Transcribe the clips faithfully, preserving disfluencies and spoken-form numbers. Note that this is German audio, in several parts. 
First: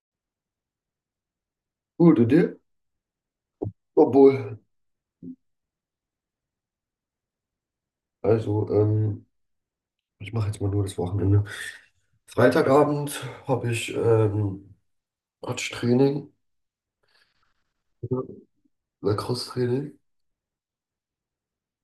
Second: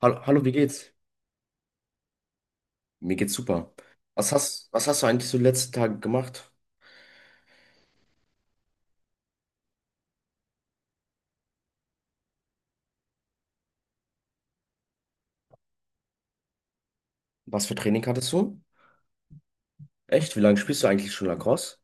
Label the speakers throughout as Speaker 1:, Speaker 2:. Speaker 1: Hallo, hallo, wie geht's?
Speaker 2: Gut, und dir?
Speaker 1: Mir geht's super. Was
Speaker 2: Obwohl,
Speaker 1: hast, was hast du eigentlich so die letzten Tage gemacht?
Speaker 2: also, ähm, ich mache jetzt mal nur das Wochenende. Freitagabend habe ich ähm, Touch-Training,
Speaker 1: Was für Training hattest du?
Speaker 2: Lacrosse-Training,
Speaker 1: Echt? Wie lange spielst du eigentlich schon Lacrosse?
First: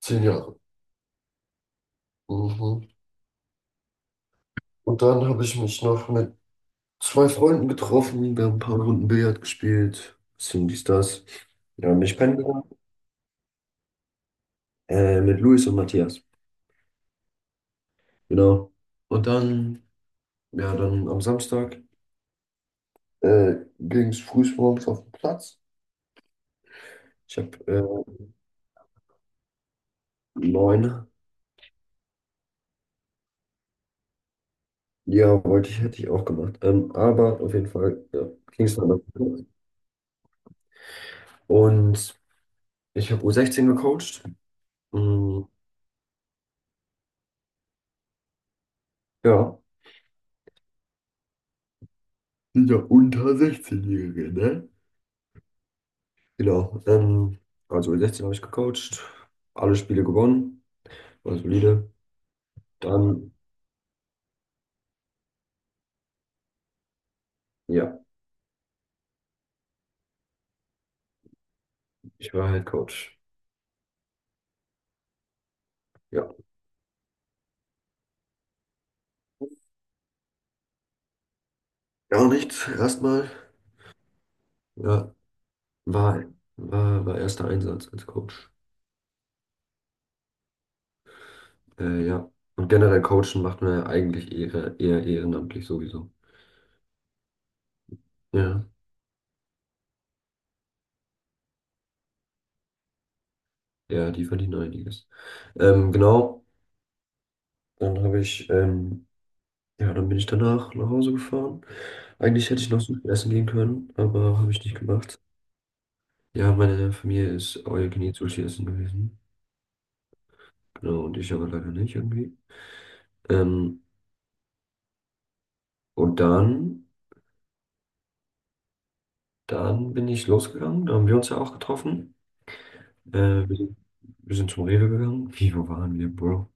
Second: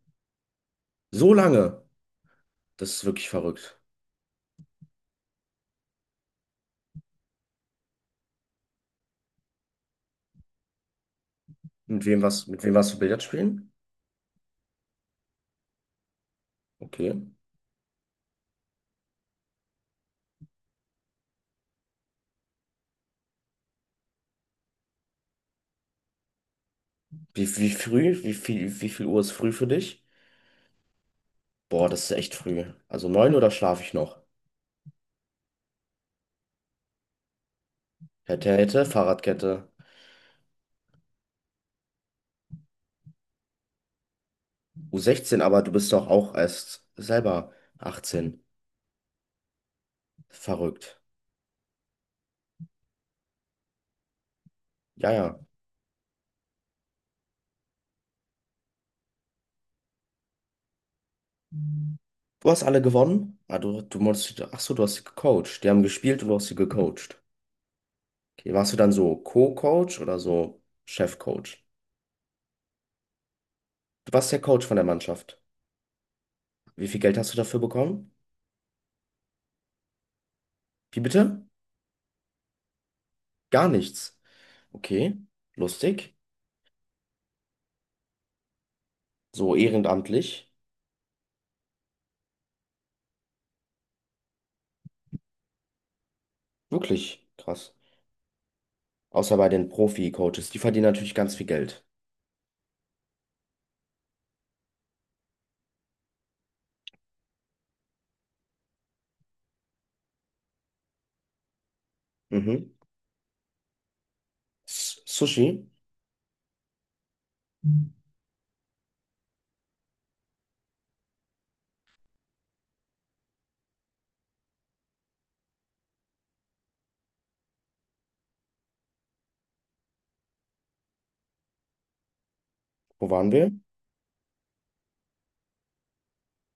Speaker 2: zehn Jahre.
Speaker 1: So lange?
Speaker 2: Mhm.
Speaker 1: Das ist wirklich verrückt.
Speaker 2: Und dann habe ich mich noch mit zwei Freunden getroffen, wir haben ein paar Runden Billard gespielt, bisschen dies, das. Ja,
Speaker 1: Mit
Speaker 2: mich
Speaker 1: wem was, mit
Speaker 2: kennengelernt.
Speaker 1: wem warst du Billard spielen?
Speaker 2: Äh, mit Luis und Matthias,
Speaker 1: Okay.
Speaker 2: genau. Und dann, ja, dann am Samstag äh, ging es frühmorgens auf den Platz. Ich habe
Speaker 1: Wie, wie
Speaker 2: äh,
Speaker 1: früh? Wie viel, wie viel Uhr ist früh für dich?
Speaker 2: neun.
Speaker 1: Boah, das ist echt früh. Also neun oder schlafe ich noch?
Speaker 2: Ja, wollte ich, hätte ich auch gemacht. Ähm, aber auf jeden Fall, ja,
Speaker 1: Hätte,
Speaker 2: ging es
Speaker 1: hätte,
Speaker 2: dann noch.
Speaker 1: Fahrradkette.
Speaker 2: Und ich habe u sechzehn gecoacht.
Speaker 1: U sechzehn,
Speaker 2: Mm,
Speaker 1: aber du bist doch auch erst selber achtzehn.
Speaker 2: ja,
Speaker 1: Verrückt.
Speaker 2: sind ja unter sechzehn-Jährige, ne?
Speaker 1: Ja, ja.
Speaker 2: Genau. Ähm, also u sechzehn habe ich gecoacht, alle Spiele gewonnen, war solide.
Speaker 1: Du hast alle
Speaker 2: Dann,
Speaker 1: gewonnen? Ah, du, du musst, ach so, du hast sie gecoacht. Die haben gespielt und du hast sie gecoacht.
Speaker 2: ja,
Speaker 1: Okay, warst du dann so Co-Coach oder so Chef-Coach?
Speaker 2: ich war Head Coach.
Speaker 1: Du warst der Coach von der Mannschaft.
Speaker 2: Ja.
Speaker 1: Wie viel Geld hast du dafür bekommen? Wie bitte?
Speaker 2: Gar nichts, erstmal.
Speaker 1: Gar nichts.
Speaker 2: Ja,
Speaker 1: Okay, lustig.
Speaker 2: war, war, war erster Einsatz als Coach.
Speaker 1: So ehrenamtlich.
Speaker 2: Äh, ja. Und generell coachen macht man ja eigentlich eher, eher ehrenamtlich sowieso.
Speaker 1: Wirklich krass.
Speaker 2: Ja.
Speaker 1: Außer bei den Profi-Coaches. Die verdienen natürlich ganz viel Geld.
Speaker 2: Ja, die verdienen einiges. Ähm, genau, dann habe ich, ähm, ja, dann bin ich danach nach Hause gefahren. Eigentlich hätte
Speaker 1: Mhm.
Speaker 2: ich noch Sushi essen gehen können, aber habe ich nicht
Speaker 1: S
Speaker 2: gemacht.
Speaker 1: Sushi.
Speaker 2: Ja, meine Familie ist all you can eat Sushi essen gewesen. Genau, und ich aber leider nicht irgendwie. Ähm, und dann, dann bin ich losgegangen, da haben wir uns ja auch getroffen.
Speaker 1: Wo waren
Speaker 2: Äh,
Speaker 1: wir?
Speaker 2: wir sind, wir sind zum Rewe gegangen. Wie, wo waren wir, Bro?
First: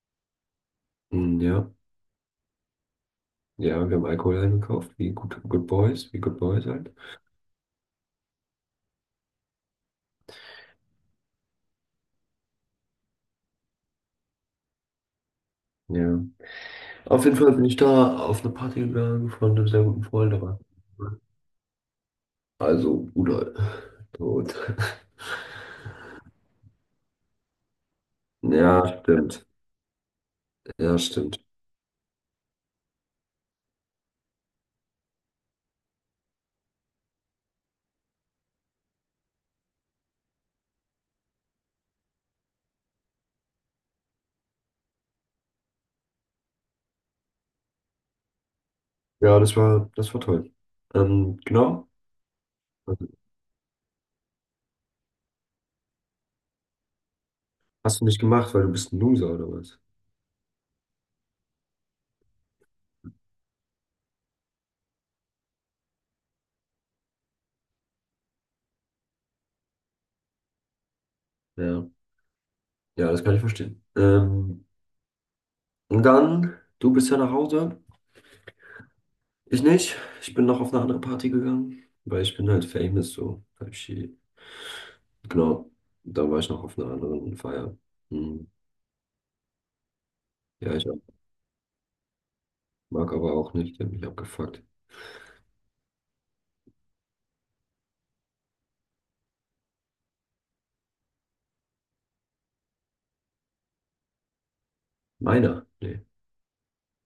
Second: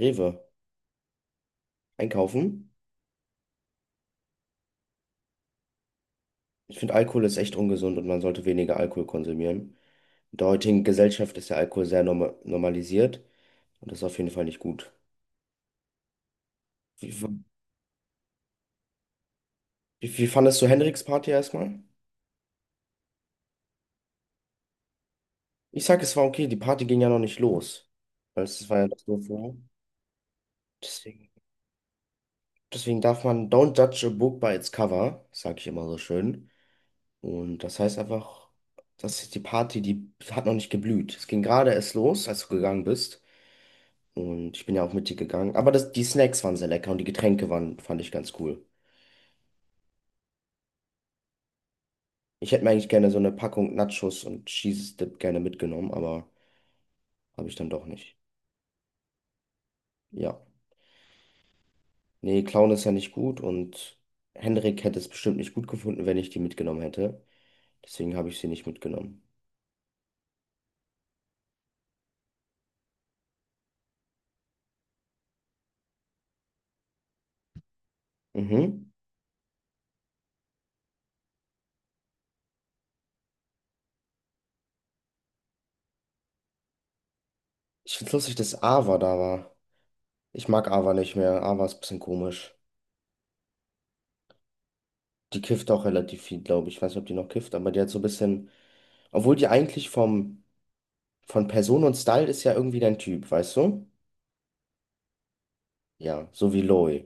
Speaker 1: Rewe.
Speaker 2: Hm, ja,
Speaker 1: Einkaufen.
Speaker 2: ja, wir haben Alkohol eingekauft, wie Good, Good Boys, wie Good Boys
Speaker 1: Ich
Speaker 2: halt.
Speaker 1: finde, Alkohol ist echt ungesund und man sollte weniger Alkohol konsumieren. In der heutigen Gesellschaft ist der Alkohol sehr norma normalisiert und das ist auf jeden Fall nicht gut.
Speaker 2: Ja. Auf jeden
Speaker 1: Wie,
Speaker 2: Fall bin ich da auf eine Party gegangen von einem sehr guten
Speaker 1: wie, wie
Speaker 2: Freund, aber
Speaker 1: fandest du Henriks Party erstmal?
Speaker 2: also Bruder. Tot.
Speaker 1: Ich sag, es war okay, die Party ging ja noch nicht los. Weil es war
Speaker 2: Ja,
Speaker 1: ja das nur
Speaker 2: stimmt.
Speaker 1: vorher.
Speaker 2: Ja,
Speaker 1: Deswegen,
Speaker 2: stimmt.
Speaker 1: deswegen darf man don't judge a book by its cover, sag ich immer so schön. Und das heißt einfach, das ist die Party, die hat noch nicht geblüht. Es ging gerade erst los, als du gegangen bist. Und ich bin ja auch mit dir gegangen. Aber das, die Snacks waren sehr lecker und die Getränke waren, fand ich ganz cool.
Speaker 2: Ja, das war, das war toll. Ähm, genau.
Speaker 1: Ich hätte mir eigentlich
Speaker 2: Also,
Speaker 1: gerne so eine Packung Nachos und Cheese Dip gerne mitgenommen, aber habe ich dann doch
Speaker 2: Hast du
Speaker 1: nicht.
Speaker 2: nicht gemacht, weil du bist ein Loser oder was?
Speaker 1: Ja. Nee, Clown ist ja nicht gut und Henrik hätte es bestimmt nicht gut gefunden, wenn ich die mitgenommen hätte. Deswegen habe ich sie nicht mitgenommen.
Speaker 2: Ja. Ja, das kann ich verstehen. Ähm, und dann, du bist ja nach Hause.
Speaker 1: Mhm.
Speaker 2: Ich nicht. Ich bin noch auf eine andere Party gegangen, weil ich bin halt famous, so. Type shit. Genau. Da war ich noch auf einer anderen Feier.
Speaker 1: Ich find's lustig,
Speaker 2: Hm.
Speaker 1: dass Ava da war. Ich mag
Speaker 2: Ja, ich
Speaker 1: Ava nicht mehr. Ava ist ein bisschen komisch.
Speaker 2: mag aber auch nicht, der hat mich abgefuckt.
Speaker 1: Die kifft auch relativ viel, glaube ich. Ich weiß nicht, ob die noch kifft, aber die hat so ein bisschen. Obwohl die eigentlich vom, von Person und Style ist ja irgendwie dein Typ, weißt du?
Speaker 2: Meiner? Nee,
Speaker 1: Ja, so wie Loe.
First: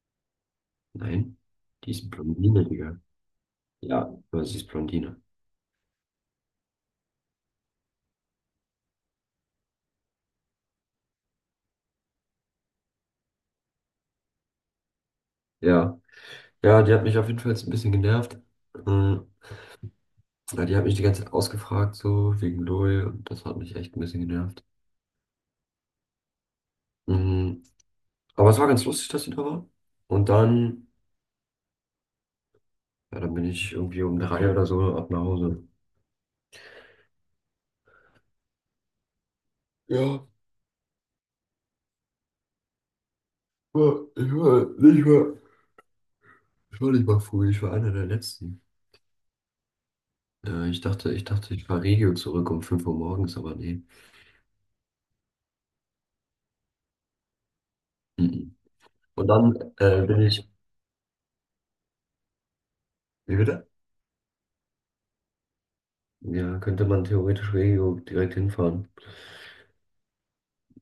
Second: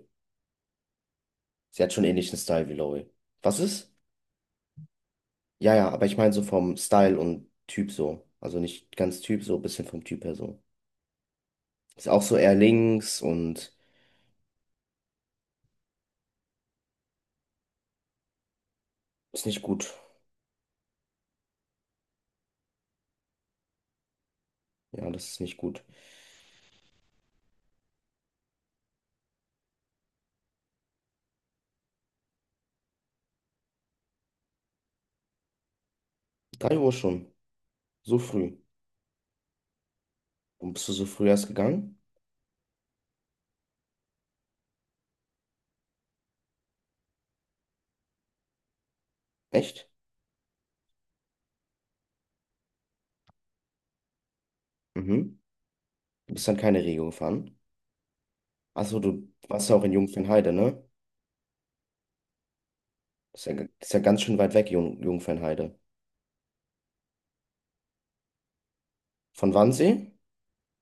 Speaker 2: nein.
Speaker 1: Sie
Speaker 2: Die
Speaker 1: hat schon
Speaker 2: ist
Speaker 1: ähnlichen
Speaker 2: Blondine,
Speaker 1: Style wie
Speaker 2: Digga.
Speaker 1: Loe. Was ist?
Speaker 2: Ja, aber sie ist Blondine.
Speaker 1: Ja, ja, aber ich meine so vom Style und Typ so. Also nicht ganz Typ, so ein bisschen vom Typ her so. Ist auch so eher links und
Speaker 2: Ja. Ja, die hat mich auf jeden Fall jetzt ein bisschen genervt. Mhm.
Speaker 1: ist nicht gut.
Speaker 2: Ja, die hat mich die ganze Zeit ausgefragt, so wegen LOL und das hat mich echt ein bisschen genervt.
Speaker 1: Ja, das ist nicht gut.
Speaker 2: Mhm. Aber es war ganz lustig, dass sie da war. Und dann, ja, dann bin ich irgendwie um drei oder so ab nach Hause.
Speaker 1: Drei Uhr schon. So früh.
Speaker 2: Ja,
Speaker 1: Warum bist du so früh erst gegangen?
Speaker 2: war- ich war nicht mal, ich war nicht mal früh, ich war einer der Letzten.
Speaker 1: Echt?
Speaker 2: Äh, ich dachte, ich dachte, ich fahre Regio zurück um fünf Uhr morgens, aber nee.
Speaker 1: Mhm. Du bist dann keine Regio gefahren.
Speaker 2: Mhm.
Speaker 1: Achso,
Speaker 2: Und
Speaker 1: du
Speaker 2: dann
Speaker 1: warst ja auch in
Speaker 2: äh, bin ich,
Speaker 1: Jungfernheide, ne?
Speaker 2: wie
Speaker 1: Das ist ja, das
Speaker 2: bitte?
Speaker 1: ist ja ganz schön weit weg, Jung, Jungfernheide.
Speaker 2: Ja, könnte man theoretisch Regio direkt hinfahren.
Speaker 1: Von Wannsee?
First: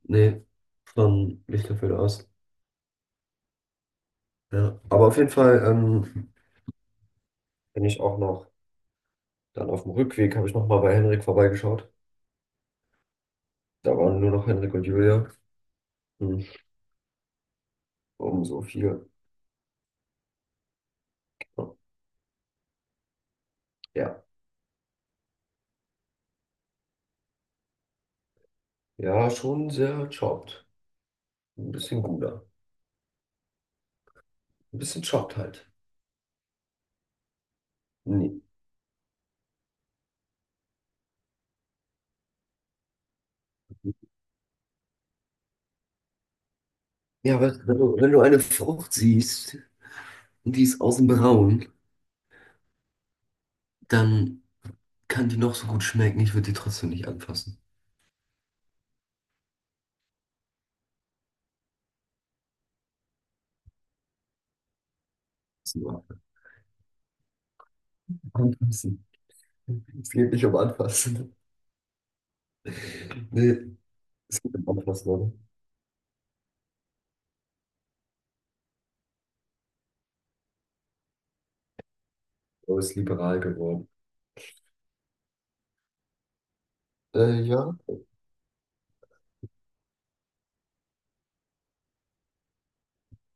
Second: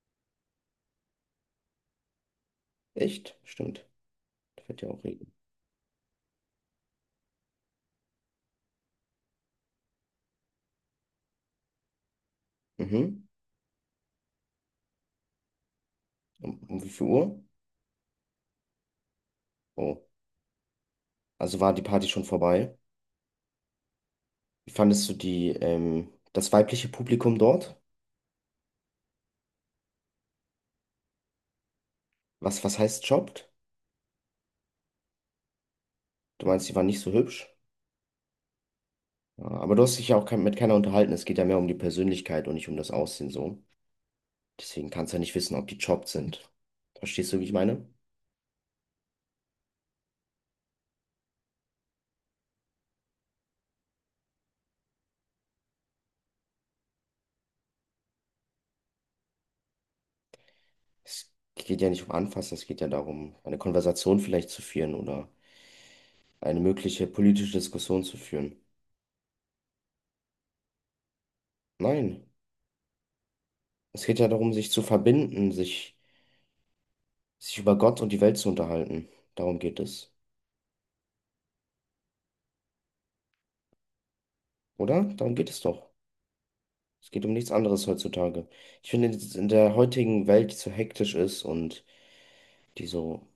Speaker 2: Nee, von Lichterfeld aus.
Speaker 1: Echt? Stimmt. Da
Speaker 2: Ja,
Speaker 1: wird ja auch
Speaker 2: aber auf jeden
Speaker 1: Regen.
Speaker 2: Fall ähm, bin ich auch noch, dann auf dem Rückweg habe ich nochmal bei Henrik vorbeigeschaut.
Speaker 1: Mhm.
Speaker 2: Da waren nur noch Henrik und Julia. Hm,
Speaker 1: Um, um wie viel Uhr?
Speaker 2: um so viel.
Speaker 1: Oh. Also war die Party schon vorbei?
Speaker 2: Ja,
Speaker 1: Wie fandest du die, ähm, das weibliche Publikum dort?
Speaker 2: ja, schon sehr chopped. Ein bisschen guter.
Speaker 1: Was, was heißt jobbt?
Speaker 2: Ein bisschen chopped halt.
Speaker 1: Du meinst, die waren nicht so hübsch?
Speaker 2: Nee.
Speaker 1: Ja, aber du hast dich ja auch kein, mit keiner unterhalten. Es geht ja mehr um die Persönlichkeit und nicht um das Aussehen so. Deswegen kannst du ja nicht wissen, ob die jobbt sind. Verstehst
Speaker 2: Ja,
Speaker 1: du, wie ich
Speaker 2: was, wenn
Speaker 1: meine?
Speaker 2: du, wenn du eine Frucht siehst und die ist außen braun, dann kann die noch so gut schmecken. Ich würde die trotzdem nicht anfassen.
Speaker 1: Es geht ja nicht um Anfassen, es geht ja darum, eine Konversation vielleicht zu führen oder
Speaker 2: So,
Speaker 1: eine mögliche politische Diskussion zu führen.
Speaker 2: Anfassen. Es geht nicht um Anfassen.
Speaker 1: Nein,
Speaker 2: Nee,
Speaker 1: es geht ja
Speaker 2: es
Speaker 1: darum,
Speaker 2: geht um
Speaker 1: sich zu
Speaker 2: Anfassen, oder?
Speaker 1: verbinden, sich, sich über Gott und die Welt zu unterhalten. Darum geht es.
Speaker 2: Aber ist liberal geworden.
Speaker 1: Oder? Darum geht es doch. Es geht um
Speaker 2: Äh,
Speaker 1: nichts
Speaker 2: ja,
Speaker 1: anderes heutzutage. Ich finde, dass es in der heutigen Welt, die so hektisch ist und die so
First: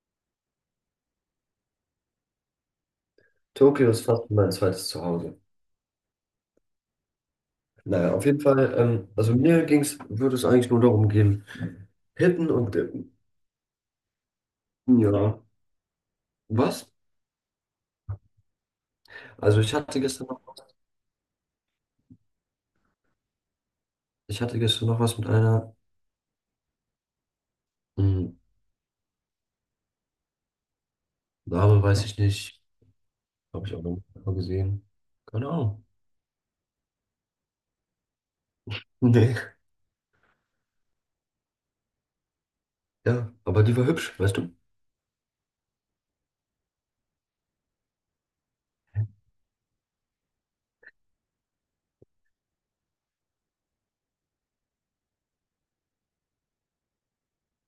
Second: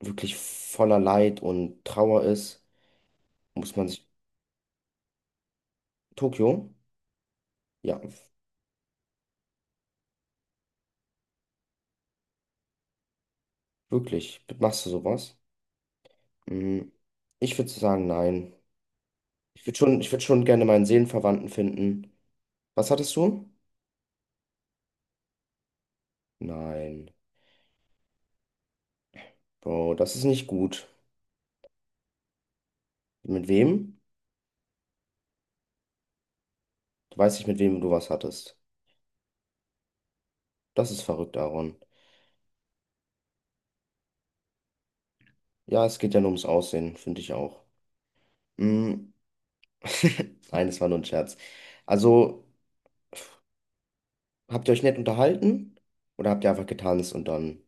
Speaker 1: wirklich voller Leid und Trauer ist, muss man
Speaker 2: Tokio
Speaker 1: sich.
Speaker 2: ist fast mein zweites Zuhause.
Speaker 1: Tokio? Ja,
Speaker 2: Naja, auf jeden Fall, ähm, also mir ging's, würde es eigentlich nur darum gehen, hitten und dippen.
Speaker 1: wirklich. Machst du
Speaker 2: Ja,
Speaker 1: sowas?
Speaker 2: was?
Speaker 1: Mm, Ich würde sagen, nein.
Speaker 2: Also
Speaker 1: Ich
Speaker 2: ich
Speaker 1: würde schon,
Speaker 2: hatte
Speaker 1: ich würde
Speaker 2: gestern noch
Speaker 1: schon gerne
Speaker 2: was,
Speaker 1: meinen Seelenverwandten finden. Was hattest du?
Speaker 2: ich hatte gestern noch was mit einer,
Speaker 1: Nein.
Speaker 2: mh,
Speaker 1: Bro, das ist nicht gut.
Speaker 2: Name weiß ich nicht,
Speaker 1: Mit
Speaker 2: habe ich auch
Speaker 1: wem?
Speaker 2: noch mal gesehen. Keine Ahnung.
Speaker 1: Du weißt nicht, mit wem du was hattest.
Speaker 2: Nee.
Speaker 1: Das ist verrückt, Aaron.
Speaker 2: Ja, aber die war hübsch, weißt du?
Speaker 1: Ja, es geht ja nur ums Aussehen, finde ich auch. Mm. Nein, das war nur ein Scherz. Also, habt ihr euch nett unterhalten oder habt ihr einfach getanzt und dann,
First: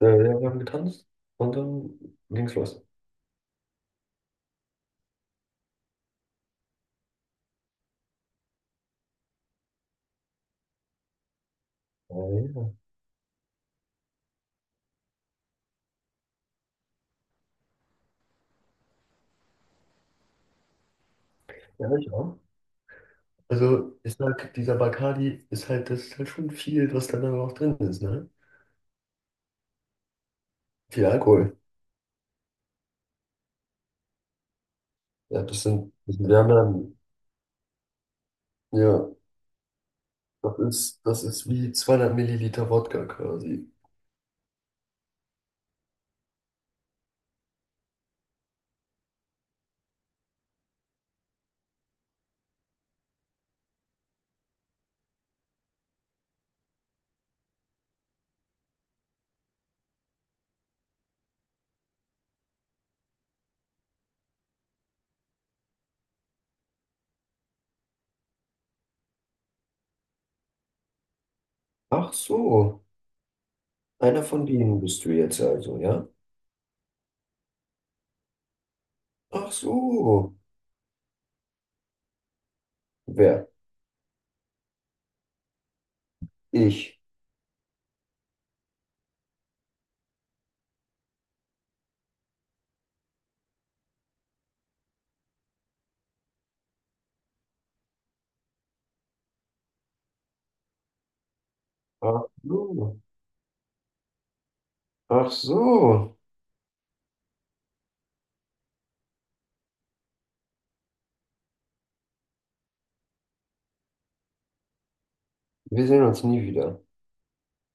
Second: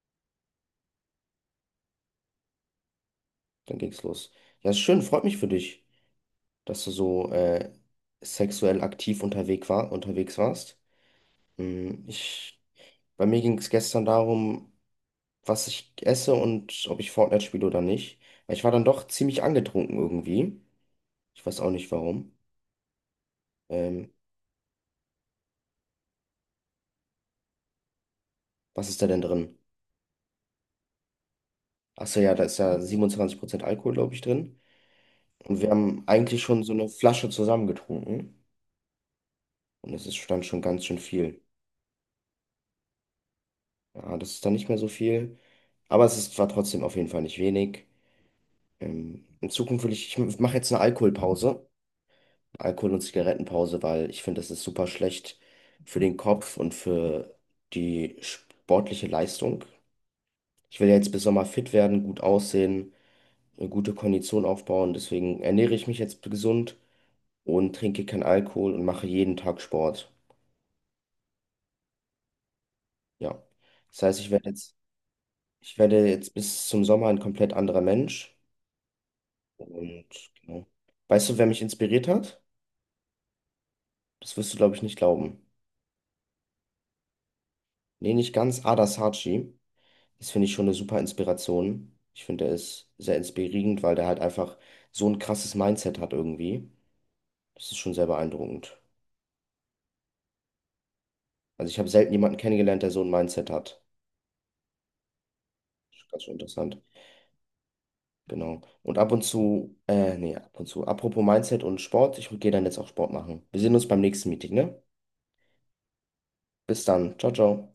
Speaker 2: Äh, ja, wir haben getanzt und dann ging's los.
Speaker 1: dann ging's los? Ja, ist schön, freut mich für dich, dass du so äh, sexuell aktiv unterwegs war, unterwegs warst. Hm,
Speaker 2: Ja,
Speaker 1: Ich,
Speaker 2: ja,
Speaker 1: bei mir ging es gestern darum, was ich esse und ob ich Fortnite spiele oder nicht. Weil Ich war dann doch ziemlich angetrunken irgendwie. Ich weiß auch
Speaker 2: Ja,
Speaker 1: nicht
Speaker 2: ich
Speaker 1: warum.
Speaker 2: auch. Also,
Speaker 1: Ähm,
Speaker 2: ich sag, dieser Bacardi ist halt, das ist halt schon viel, was da dann auch drin ist, ne?
Speaker 1: was ist da denn drin?
Speaker 2: Viel Alkohol.
Speaker 1: Achso, ja, da ist ja siebenundzwanzig Prozent Alkohol, glaube ich, drin.
Speaker 2: Ja,
Speaker 1: Und
Speaker 2: das
Speaker 1: wir
Speaker 2: sind,
Speaker 1: haben
Speaker 2: das sind, wir
Speaker 1: eigentlich
Speaker 2: haben
Speaker 1: schon so eine
Speaker 2: dann,
Speaker 1: Flasche zusammengetrunken.
Speaker 2: ja,
Speaker 1: Und es ist dann
Speaker 2: das
Speaker 1: schon ganz schön
Speaker 2: ist, das
Speaker 1: viel.
Speaker 2: ist wie zweihundert Milliliter Wodka quasi.
Speaker 1: Ja, das ist dann nicht mehr so viel. Aber es ist, war trotzdem auf jeden Fall nicht wenig. Ähm, in Zukunft will ich, ich mache jetzt eine Alkoholpause. Alkohol- und Zigarettenpause, weil ich finde, das ist super schlecht für den Kopf und für die sportliche Leistung. Ich will ja jetzt bis Sommer fit werden, gut aussehen, eine gute Kondition aufbauen. Deswegen ernähre ich mich jetzt gesund und trinke keinen Alkohol und mache jeden Tag Sport.
Speaker 2: Ach so,
Speaker 1: Ja. Das heißt,
Speaker 2: einer
Speaker 1: ich
Speaker 2: von
Speaker 1: werde jetzt,
Speaker 2: denen bist du jetzt
Speaker 1: ich
Speaker 2: also, ja?
Speaker 1: werde jetzt bis zum Sommer ein komplett anderer Mensch.
Speaker 2: Ach so,
Speaker 1: Und genau. Weißt du, wer mich inspiriert hat?
Speaker 2: wer?
Speaker 1: Das wirst du, glaube ich, nicht glauben.
Speaker 2: Ich.
Speaker 1: Nee, nicht ganz. Ada Sarchi. Das finde ich schon eine super Inspiration. Ich finde, der ist sehr inspirierend, weil der halt einfach so ein krasses Mindset hat irgendwie. Das ist schon sehr beeindruckend. Also ich habe selten
Speaker 2: Ach
Speaker 1: jemanden kennengelernt, der
Speaker 2: so,
Speaker 1: so ein Mindset hat.
Speaker 2: ach so,
Speaker 1: Ganz schön interessant. Genau. Und ab und zu, äh, nee, ab und zu. Apropos Mindset und Sport, ich gehe dann jetzt auch Sport machen. Wir sehen uns beim nächsten Meeting, ne?
Speaker 2: wir sehen uns nie wieder.
Speaker 1: Bis dann. Ciao, ciao.